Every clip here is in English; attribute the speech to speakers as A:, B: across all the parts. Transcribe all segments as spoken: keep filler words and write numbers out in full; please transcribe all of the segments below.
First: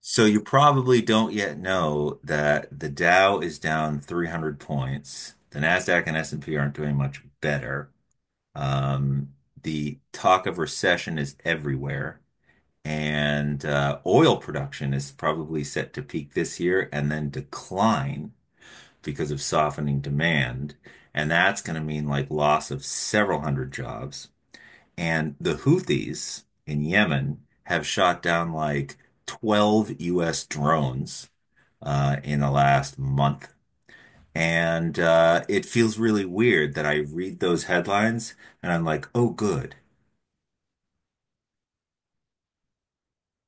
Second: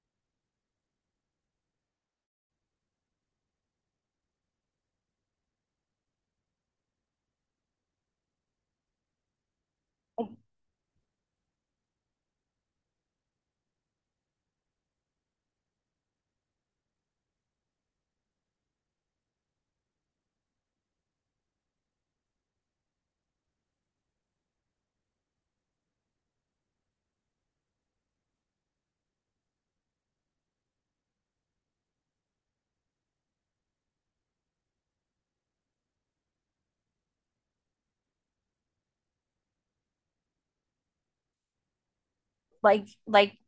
A: So you probably don't yet know that the Dow is down three hundred points. The Nasdaq and S and P aren't doing much better. Um, the talk of recession is everywhere, and uh, oil production is probably set to peak this year and then decline because of softening demand, and that's going to mean like loss of several hundred jobs. And the Houthis in Yemen have shot down like twelve U S drones uh, in the last month. And uh, it feels really weird that I read those headlines and I'm like, oh, good.
B: like like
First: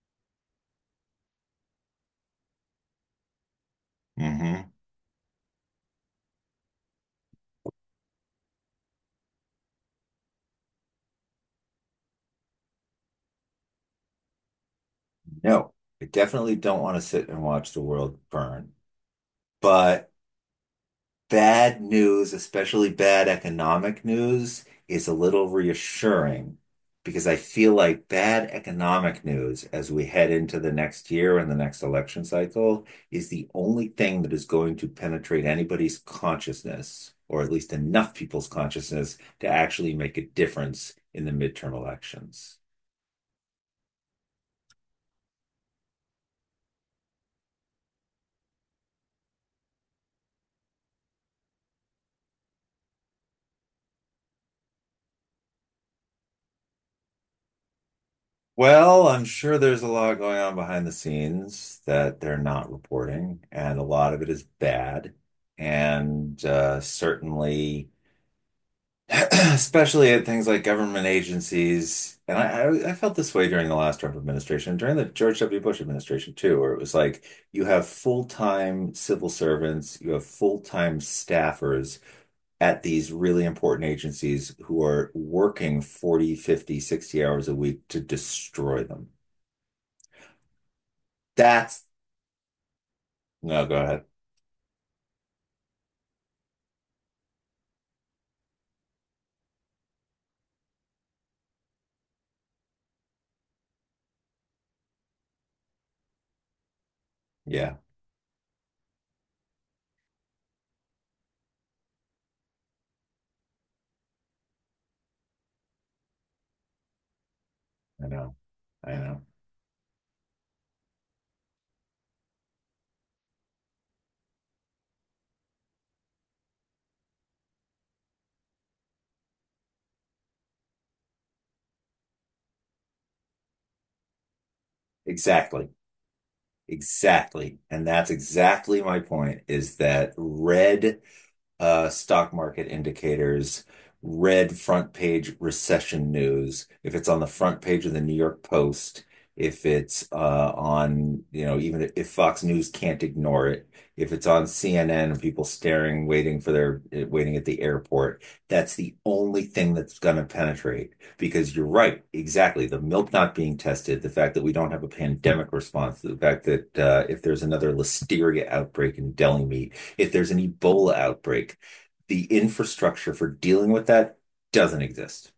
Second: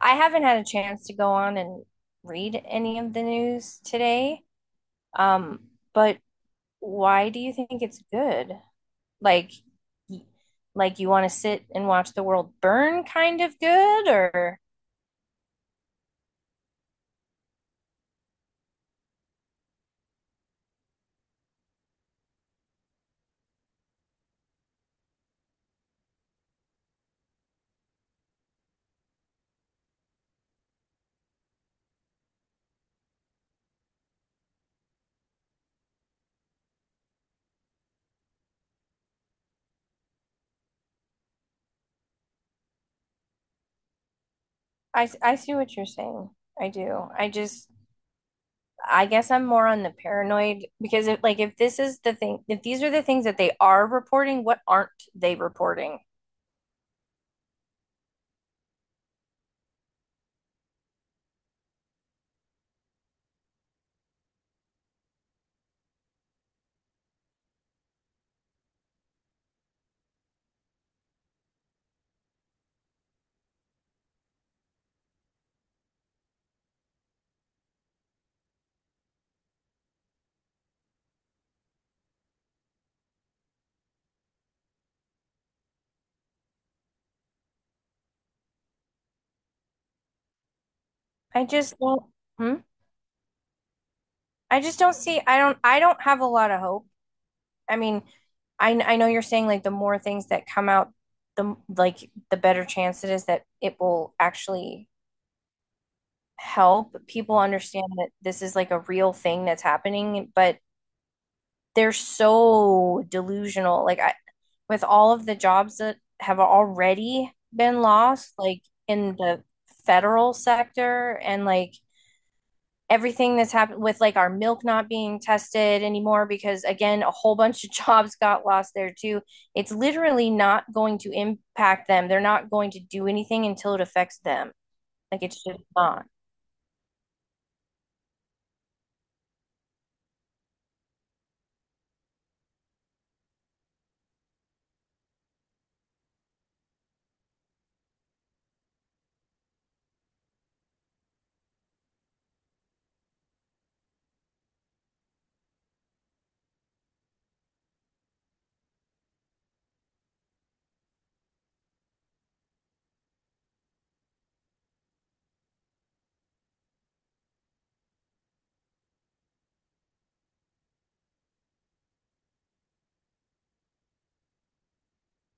B: I haven't had a chance to go on and read any of the news today.
A: Hmm.
B: Um, but why do you think it's good? Like like you want to sit and watch the world burn, kind of good or—
A: No, I definitely don't want to sit and watch the world burn. But Bad news, especially bad economic news, is a little reassuring because I feel like bad economic news as we head into the next year and the next election cycle is the only thing that is going to penetrate anybody's consciousness, or at least enough people's consciousness, to actually make a difference in the midterm elections.
B: I, I see what you're saying. I do. I just I guess I'm more on the paranoid, because if like if this is the thing, if these are the things that they are reporting, what aren't they reporting?
A: Well, I'm sure there's a lot going on behind the scenes that they're not reporting, and a lot of it is bad. And uh, certainly, especially at things like government agencies, and I, I, I felt this way during the last Trump administration, during the George W. Bush administration too, where it was like you have full-time civil servants, you have full-time staffers at these really important agencies who are working forty, fifty, sixty hours a week to destroy them.
B: I just
A: That's
B: don't Hmm?
A: No, go ahead.
B: I just don't see. I don't I don't have a lot of hope. I mean, I I know you're saying like the more things that come out, the like the better chance it is that it will actually help people
A: Yeah,
B: understand that this is like a real thing that's happening, but they're so delusional. Like, I, with all of the jobs that have already been
A: I
B: lost,
A: know.
B: like
A: I
B: in
A: know.
B: the federal sector, and like everything that's happened with like our milk not being tested anymore, because again, a whole bunch of jobs got lost there too. It's literally not going to impact them. They're not going to do anything until it affects them. Like, it's just
A: Exactly.
B: not.
A: Exactly. And that's exactly my point is that red Uh, stock market indicators, red front page recession news, if it's on the front page of the New York Post, if it's uh on, you know, even if Fox News can't ignore it, if it's on C N N and people staring, waiting for their, eh, waiting at the airport, that's the only thing that's going to penetrate. Because you're right, exactly. The milk not being tested, the fact that we don't have a pandemic response, the fact that uh, if there's another listeria outbreak in deli meat, if there's an Ebola outbreak, the infrastructure for dealing with that doesn't exist.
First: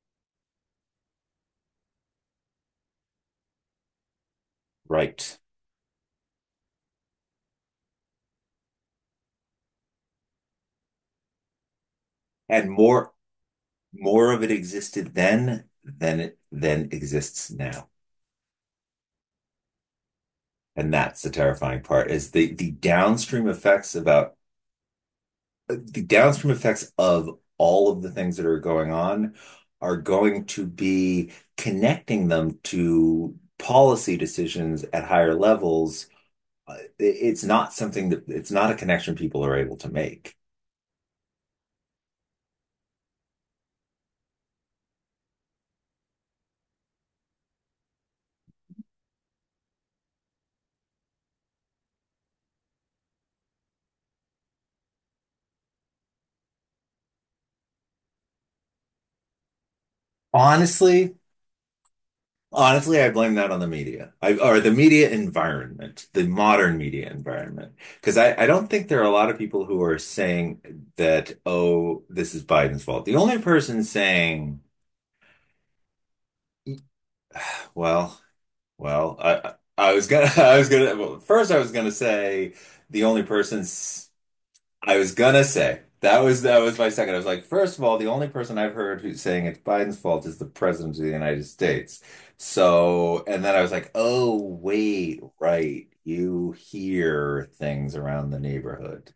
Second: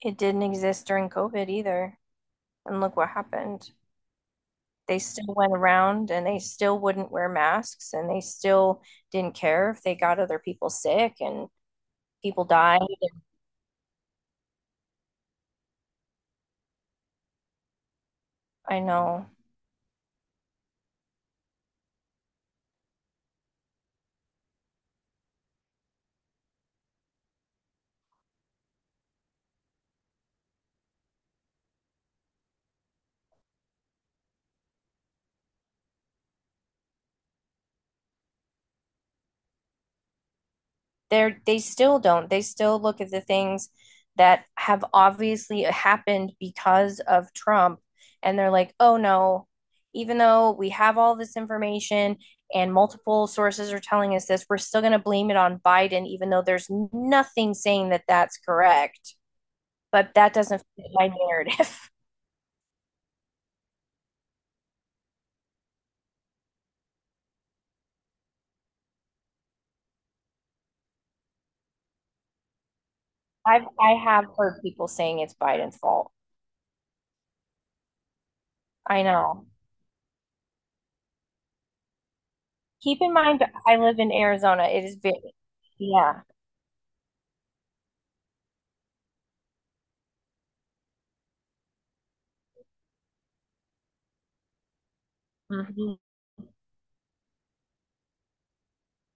B: It didn't exist during covid either, and look what happened. They still
A: Right.
B: went around and they still wouldn't wear masks and they still didn't care if they got other people sick, and people
A: And
B: died.
A: more more of it existed then than it than exists now.
B: I know.
A: And that's the terrifying part is the the downstream effects about the downstream effects of all of the things that are going on are going to be connecting them to policy decisions at higher levels. Uh, It's not something that it's not a connection people are able to make.
B: They're they still don't. They still look at the things that have obviously happened because of Trump, and they're like, "Oh no, even though we have all this information and multiple sources are telling us this, we're still going to blame it on Biden, even though there's nothing saying that that's correct." But that doesn't fit my
A: Honestly,
B: narrative.
A: honestly, I blame that on the media. I or the media environment, the modern media environment. Because I, I don't think there are a lot of people who are saying that, oh, this is Biden's fault. The only
B: I've
A: person
B: I have
A: saying,
B: heard people saying it's Biden's fault.
A: well,
B: I
A: well, I
B: know.
A: I I was gonna I was gonna well, first I was gonna say
B: Keep
A: the
B: in
A: only
B: mind, I live
A: person's
B: in Arizona. It is
A: I was
B: very,
A: gonna say that
B: yeah.
A: was That was my second. I was like, first of all, the only person I've heard who's saying it's Biden's fault is the president of the United States. So, and then I was like, oh wait, right,
B: Mhm.
A: you hear things around the neighborhood,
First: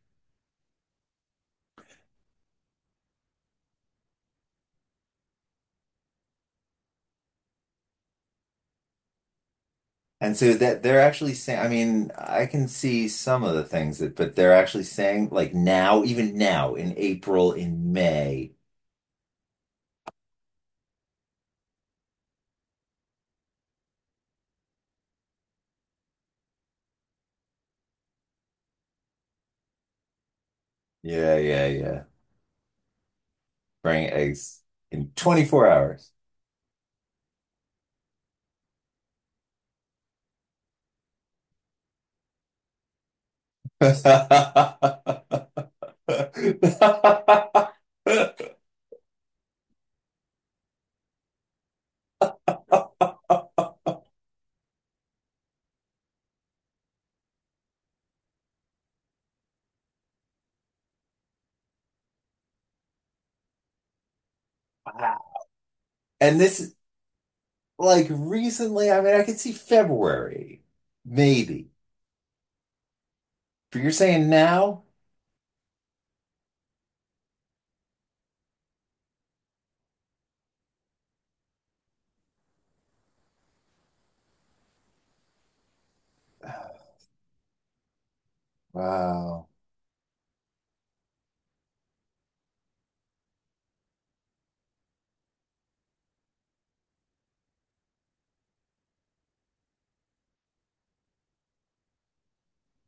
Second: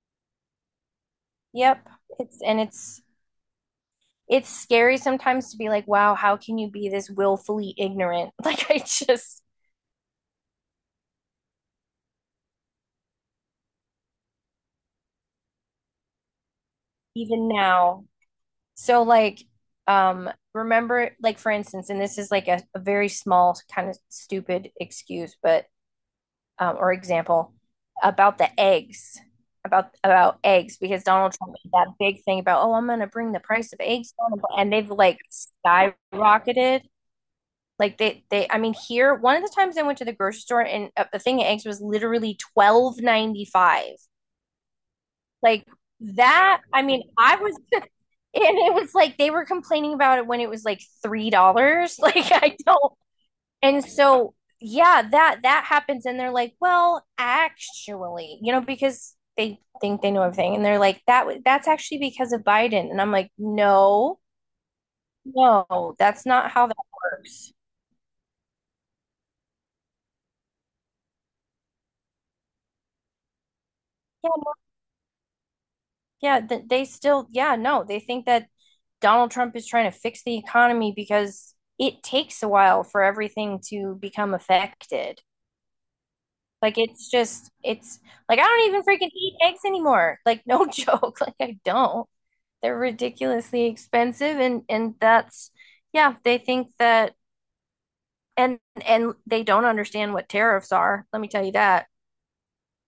B: Yep. It's and it's it's scary sometimes to be like, wow, how can you be this willfully ignorant? Like, I just
A: and so that they're actually saying. I mean, I can see some of the things that, but they're actually saying like now, even now in
B: even
A: April, in
B: now.
A: May,
B: So, like, um remember, like, for instance, and this is like a, a very small, kind of stupid excuse, but um or example, about the eggs. About about eggs, because Donald
A: yeah,
B: Trump
A: yeah,
B: made that
A: yeah,
B: big thing about, oh, I'm gonna bring the price of
A: bring
B: eggs down,
A: eggs
B: and they've,
A: in
B: like,
A: twenty-four
B: skyrocketed. Like, they, they, I mean, here, one of the times I went to the grocery store, and uh, the thing of eggs was literally twelve ninety five.
A: hours.
B: Like, that, I mean, I was,
A: Wow.
B: and it was like they were complaining about it when it was like three dollars. Like I don't, and so, yeah, that that happens, and they're like, well, actually, you know, because they think they know everything, and they're like that. was- That's actually because of Biden, and I'm like, no, no, that's
A: And
B: not
A: this,
B: how
A: is-
B: that works.
A: like recently, I mean, I could see February, maybe. But you're saying
B: Yeah,
A: now?
B: yeah, they still, yeah, no, they think that Donald Trump is trying to fix the economy because it takes a while for everything to become affected. Like,
A: uh,
B: it's just, it's like I don't even freaking eat
A: Wow.
B: eggs anymore. Like, no joke, like, I don't. They're ridiculously expensive, and and that's yeah, they think that, and and they don't understand what tariffs are. Let me tell you that.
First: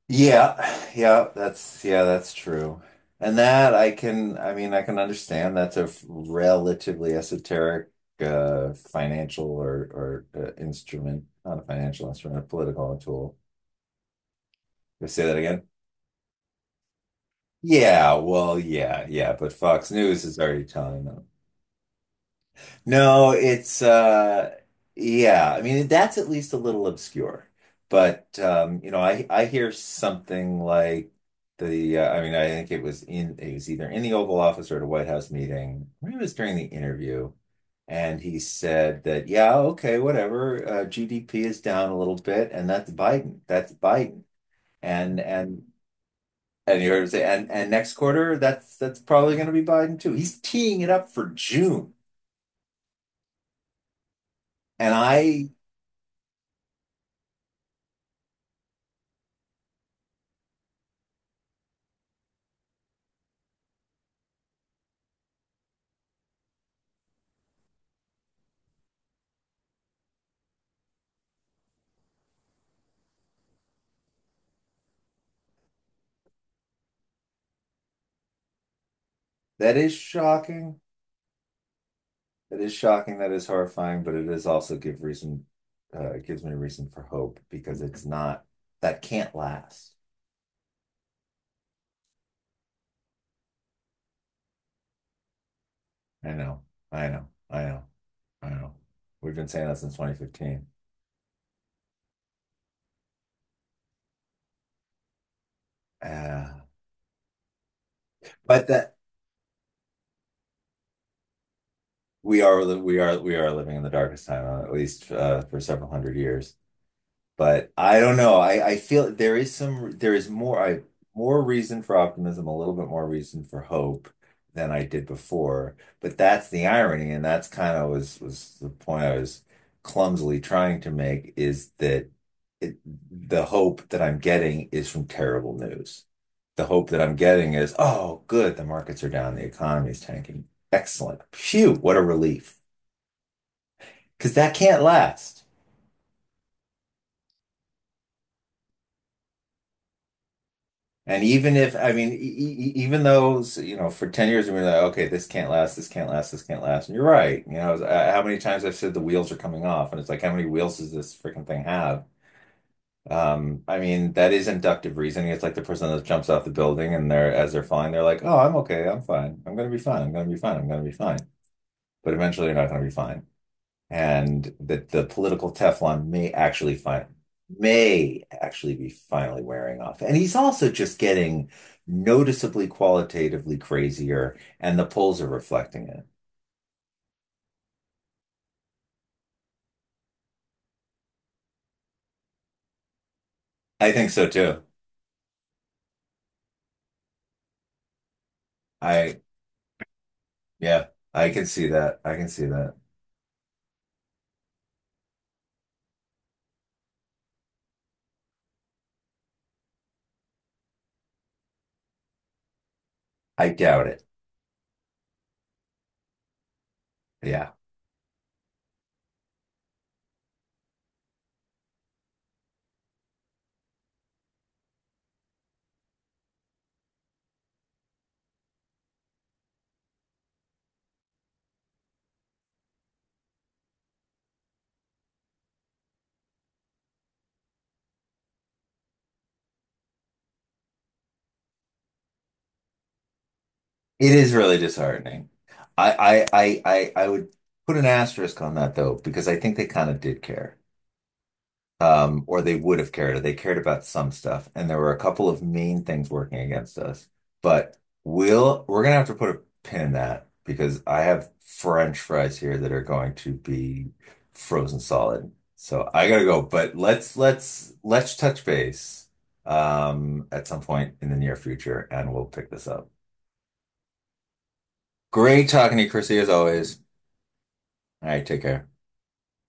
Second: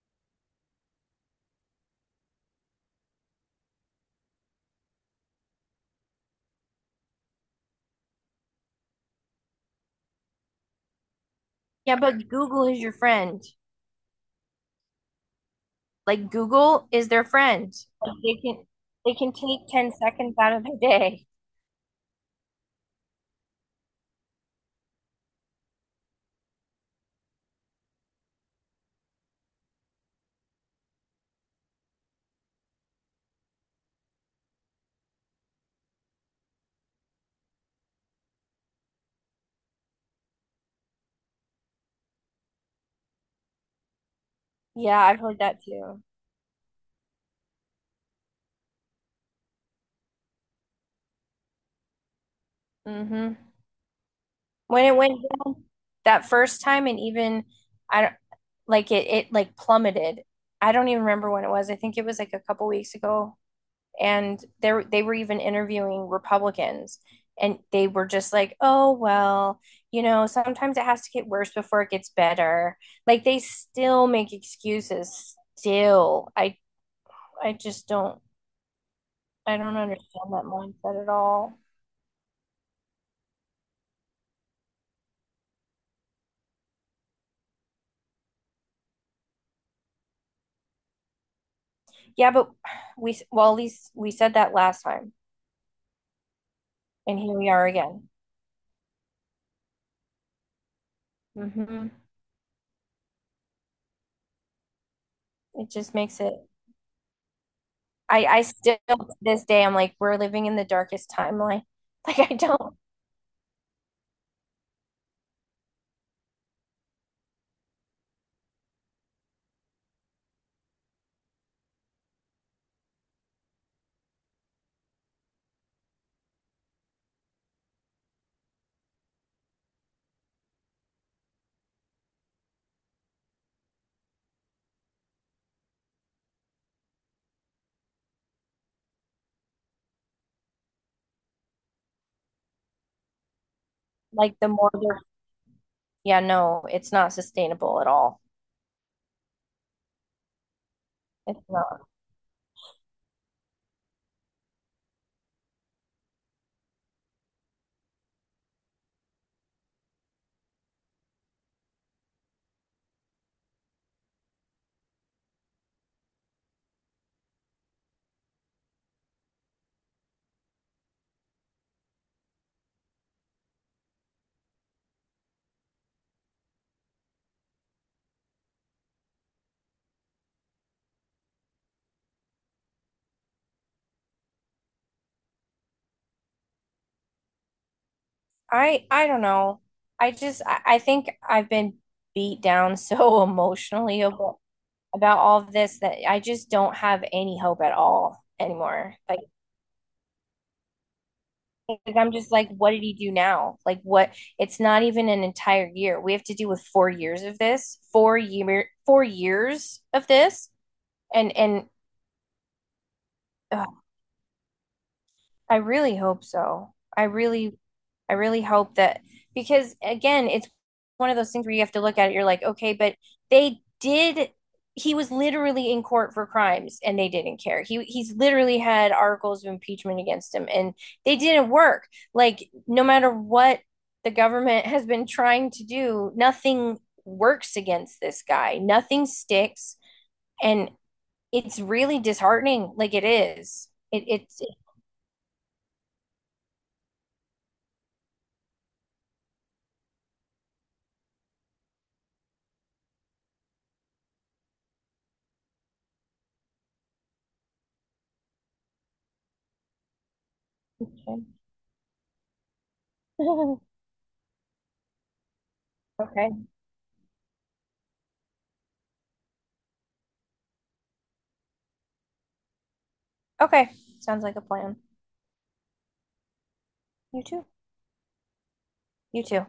A: Yeah, yeah, that's yeah, that's true. And that I can, I mean, I can understand that's a f- relatively esoteric uh, financial or or uh, instrument, not a
B: Yeah,
A: financial
B: but
A: instrument, a
B: Google is your
A: political tool.
B: friend.
A: You say that again?
B: Like, Google is their friend.
A: Yeah,
B: Like they
A: well,
B: can
A: yeah,
B: they can
A: yeah, but
B: take
A: Fox
B: ten
A: News
B: seconds
A: is
B: out
A: already
B: of their
A: telling
B: day.
A: them. No, it's uh Yeah, I mean that's at least a little obscure. But um, you know, I I hear something like the uh, I mean I think it was in it was either in the Oval Office or at a White House meeting. Maybe it was during the interview and he said that yeah, okay, whatever, uh, G D P is down a little bit and that's Biden. That's Biden.
B: Yeah,
A: And
B: I've heard that
A: and
B: too.
A: and you heard him say and and next quarter that's that's probably going to be Biden too. He's teeing it up for June.
B: Hmm. When
A: And
B: it went
A: I
B: down that first time, and even I don't like it it like plummeted. I don't even remember when it was. I think it was like a couple weeks ago. And they they were even interviewing Republicans, and they were just like, "Oh, well, you know, sometimes it has to get worse before it gets better." Like, they still make excuses still. I I just don't I
A: That
B: don't
A: is
B: understand that
A: shocking.
B: mindset at all.
A: That is shocking. That is horrifying, but it is also give reason uh it gives me reason for hope because it's not that can't last.
B: Yeah, but we, well, at least we said that last time,
A: I know. I
B: and
A: know.
B: here we
A: I
B: are
A: know.
B: again.
A: I know. We've been saying that since twenty fifteen.
B: Hmm. It just makes it
A: Uh,
B: I I
A: but
B: still,
A: that
B: to this day, I'm like, we're living in the darkest timeline. Like, I
A: we are
B: don't—
A: we are we are living in the darkest time uh, at least uh, for several hundred years. But I don't know. I, I feel there is some there is more I more reason for optimism, a little bit more reason for hope than I did before. But that's the irony, and that's kind of was was the point I was clumsily trying to make is that it, the hope that I'm getting is from terrible news. The hope that I'm getting is, oh, good, the markets are down, the economy is tanking. Excellent. Phew, what a relief. Because
B: like, the
A: that
B: more
A: can't
B: they're—
A: last.
B: yeah, no, it's not sustainable at all.
A: And
B: It's
A: even if,
B: not.
A: I mean, e e e- even though, so, you know, for ten years, we were like, okay, this can't last, this can't last, this can't last. And you're right. You know, uh, how many times I've said the wheels are coming off, and it's like, how many wheels does this freaking thing have? Um, I mean, that is inductive reasoning. It's like the person that jumps off the building and they're, as they're falling, they're like, oh, I'm okay, I'm fine. I'm gonna be fine. I'm gonna be fine. I'm gonna be fine. But eventually, you're not gonna be fine and that the political Teflon may actually find may actually be finally wearing off. And he's also just getting noticeably qualitatively crazier, and the polls are reflecting it.
B: I I don't know. I just I, I think I've been beat down so
A: I
B: emotionally
A: think so
B: about,
A: too.
B: about all of this, that I just don't have any hope at all anymore. Like,
A: I Yeah, I can see
B: like
A: that.
B: I'm
A: I can
B: just
A: see
B: like, what
A: that.
B: did he do now? Like, what? It's not even an entire year. We have to deal with four years of this, four year, four years of this, and and
A: I
B: ugh,
A: doubt it.
B: I really hope so. I
A: Yeah.
B: really, I really hope that, because again, it's one of those things where you have to look at it. You're like, okay, but they did. He was literally in court for crimes, and they didn't care. He he's literally had articles of impeachment against him, and they didn't work. Like, no matter what the government has been trying to do, nothing works against this guy. Nothing sticks, and it's really disheartening. Like, it is. It,
A: It is
B: it's
A: really disheartening. I I I I, I would put an asterisk on that though, because I think they kind of did care. Um, or they would have cared. They cared about some stuff. And there were a couple of main things working against us. But we'll we're gonna have to put a pin in that because I
B: Okay.
A: have French fries here that are going to be frozen solid. So I gotta
B: Okay.
A: go. But let's let's let's touch base um at some point in the near future and we'll pick this up.
B: Okay. Sounds like a plan.
A: Great talking to you, Chrissy, as always.
B: You too.
A: All right, take care.
B: You too.